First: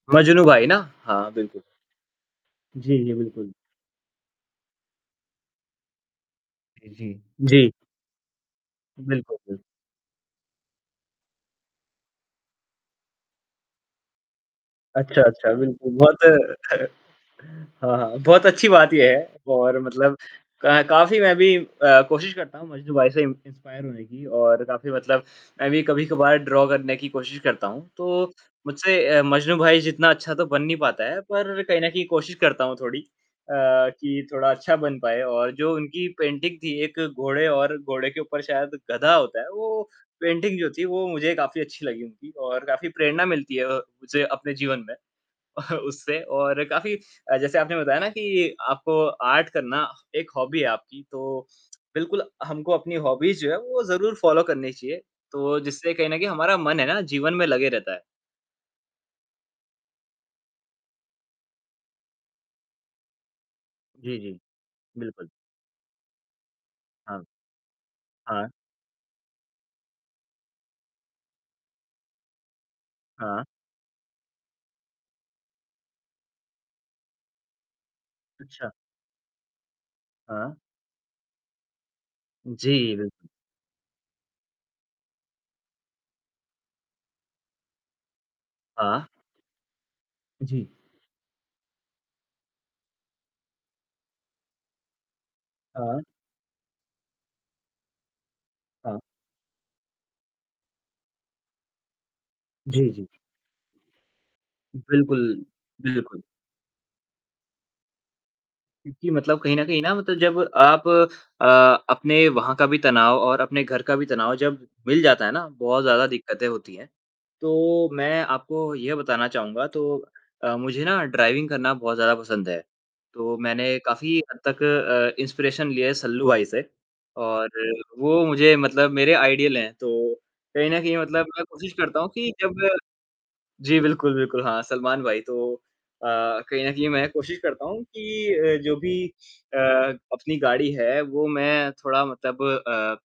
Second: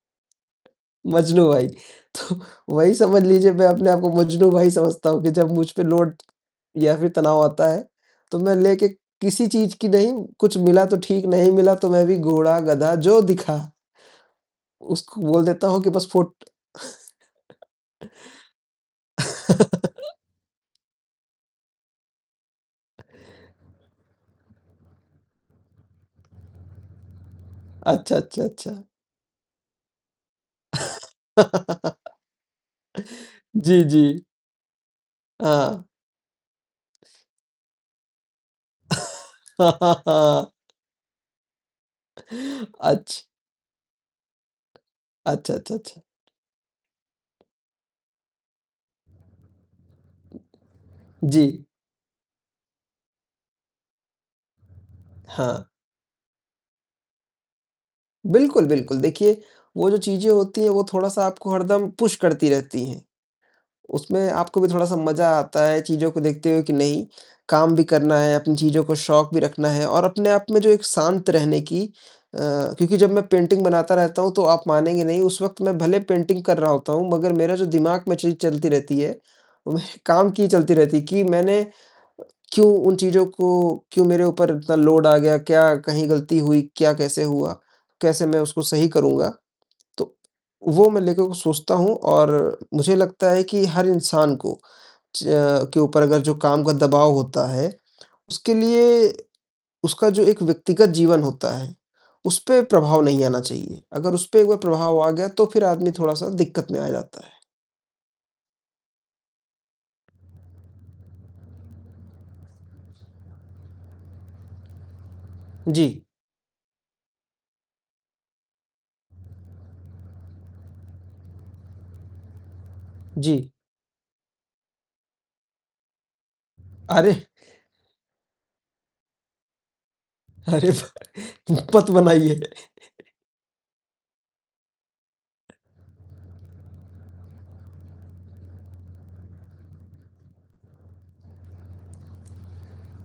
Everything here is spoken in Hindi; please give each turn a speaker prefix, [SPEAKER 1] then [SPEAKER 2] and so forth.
[SPEAKER 1] मजनू भाई ना। हाँ
[SPEAKER 2] मजनू
[SPEAKER 1] बिल्कुल।
[SPEAKER 2] भाई। तो वही
[SPEAKER 1] जी, जी
[SPEAKER 2] समझ लीजिए,
[SPEAKER 1] बिल्कुल।
[SPEAKER 2] मैं अपने आप को मजनू भाई समझता हूँ कि जब मुझ पे लोड
[SPEAKER 1] जी,
[SPEAKER 2] या फिर
[SPEAKER 1] जी।
[SPEAKER 2] तनाव आता
[SPEAKER 1] जी।
[SPEAKER 2] है, तो मैं लेके
[SPEAKER 1] बिल्कुल,
[SPEAKER 2] किसी
[SPEAKER 1] बिल्कुल।
[SPEAKER 2] चीज की नहीं, कुछ मिला तो ठीक नहीं मिला तो मैं भी घोड़ा, गधा जो दिखा
[SPEAKER 1] अच्छा,
[SPEAKER 2] उसको बोल
[SPEAKER 1] अच्छा।
[SPEAKER 2] देता हूँ कि
[SPEAKER 1] बिल्कुल
[SPEAKER 2] बस
[SPEAKER 1] बहुत
[SPEAKER 2] फ़ो
[SPEAKER 1] हाँ, हाँ, बहुत अच्छी बात ये है और मतलब क काफ़ी मैं भी अ, कोशिश करता हूँ, मजनू भाई से इन्स इंस्पायर होने की और काफ़ी मतलब मैं भी कभी कभार ड्रा करने की कोशिश करता हूँ,
[SPEAKER 2] अच्छा,
[SPEAKER 1] तो
[SPEAKER 2] अच्छा, अच्छा।
[SPEAKER 1] मुझसे अ, मजनू भाई जितना अच्छा तो बन नहीं पाता है, पर कहीं न कहीं कोशिश करता हूँ थोड़ी, अ,
[SPEAKER 2] जी, जी।
[SPEAKER 1] कि थोड़ा अच्छा बन पाए और जो
[SPEAKER 2] हाँ।
[SPEAKER 1] उनकी पेंटिंग थी एक घोड़े और घोड़े के ऊपर शायद गधा होता है, वो पेंटिंग जो थी, वो मुझे काफ़ी अच्छी लगी उनकी और काफ़ी
[SPEAKER 2] अच्छ
[SPEAKER 1] प्रेरणा मिलती है अ, मुझे अपने जीवन में
[SPEAKER 2] अच्छा, अच्छा, अच्छा।
[SPEAKER 1] उससे और काफ़ी जैसे आपने बताया ना कि आपको आर्ट करना एक हॉबी है आपकी, तो
[SPEAKER 2] जी।
[SPEAKER 1] बिल्कुल हमको अपनी हॉबीज़ जो है वो ज़रूर फॉलो करनी चाहिए तो
[SPEAKER 2] हाँ।
[SPEAKER 1] जिससे कहीं न कहीं हमारा मन है ना जीवन में लगे रहता है।
[SPEAKER 2] बिल्कुल, बिल्कुल। देखिए वो जो चीजें होती हैं, वो थोड़ा-सा आपको हरदम पुश करती रहती हैं,
[SPEAKER 1] जी,
[SPEAKER 2] उसमें
[SPEAKER 1] जी।
[SPEAKER 2] आपको भी थोड़ा-सा
[SPEAKER 1] बिल्कुल।
[SPEAKER 2] मजा आता है चीज़ों को देखते हुए कि नहीं,
[SPEAKER 1] हाँ।
[SPEAKER 2] काम भी करना है,
[SPEAKER 1] हाँ।
[SPEAKER 2] अपनी चीज़ों को शौक भी रखना है और अपने आप में जो एक शांत रहने की अ, क्योंकि जब मैं
[SPEAKER 1] हाँ।
[SPEAKER 2] पेंटिंग बनाता रहता हूँ, तो आप मानेंगे नहीं उस वक़्त मैं भले पेंटिंग कर रहा होता हूँ, मगर मेरा जो दिमाग में चीज चलती
[SPEAKER 1] अच्छा!
[SPEAKER 2] रहती है, वह काम की ही
[SPEAKER 1] हाँ।
[SPEAKER 2] चलती रहती है कि मैंने क्यों
[SPEAKER 1] जी
[SPEAKER 2] उन चीज़ों
[SPEAKER 1] बिल्कुल।
[SPEAKER 2] को क्यों मेरे ऊपर इतना लोड आ गया? क्या कहीं गलती हुई? क्या कैसे हुआ? कैसे मैं उसको सही
[SPEAKER 1] हाँ।
[SPEAKER 2] करूँगा? तो
[SPEAKER 1] जी।
[SPEAKER 2] वो मैं लेकर सोचता हूँ और मुझे लगता है कि हर इंसान को, च अ, के
[SPEAKER 1] हाँ।
[SPEAKER 2] ऊपर अगर जो काम का दबाव होता है, उसके
[SPEAKER 1] हाँ।
[SPEAKER 2] लिए उसका जो एक व्यक्तिगत जीवन होता है, उस पर
[SPEAKER 1] जी,
[SPEAKER 2] प्रभाव
[SPEAKER 1] जी।
[SPEAKER 2] नहीं आना चाहिए, अगर उस पे एक बार प्रभाव आ गया तो
[SPEAKER 1] बिल्कुल,
[SPEAKER 2] फिर आदमी
[SPEAKER 1] बिल्कुल।
[SPEAKER 2] थोड़ा-सा दिक्कत में आ जाता है।
[SPEAKER 1] क्योंकि मतलब कहीं न कहीं ना मतलब जब आप अ, अपने वहाँ का भी तनाव और अपने घर का भी तनाव जब मिल जाता है ना, बहुत
[SPEAKER 2] जी।
[SPEAKER 1] ज़्यादा दिक्कतें होती हैं, तो मैं आपको यह बताना चाहूँगा तो अ, मुझे ना ड्राइविंग करना बहुत ज़्यादा पसंद है, तो
[SPEAKER 2] जी।
[SPEAKER 1] मैंने काफ़ी हद तक अ, इंस्पिरेशन ली है सल्लू भाई से
[SPEAKER 2] अरे!
[SPEAKER 1] और वो मुझे मतलब मेरे आइडल हैं, तो कहीं
[SPEAKER 2] अरे
[SPEAKER 1] न कहीं
[SPEAKER 2] भाई!
[SPEAKER 1] मतलब मैं कोशिश
[SPEAKER 2] मत
[SPEAKER 1] करता हूँ कि जब
[SPEAKER 2] बनाइए।
[SPEAKER 1] मैं जी बिल्कुल, बिल्कुल। हाँ, सलमान भाई तो अ, कहीं न कहीं मैं कोशिश करता हूँ कि अ, जो भी अ, अपनी गाड़ी है वो मैं थोड़ा मतलब अ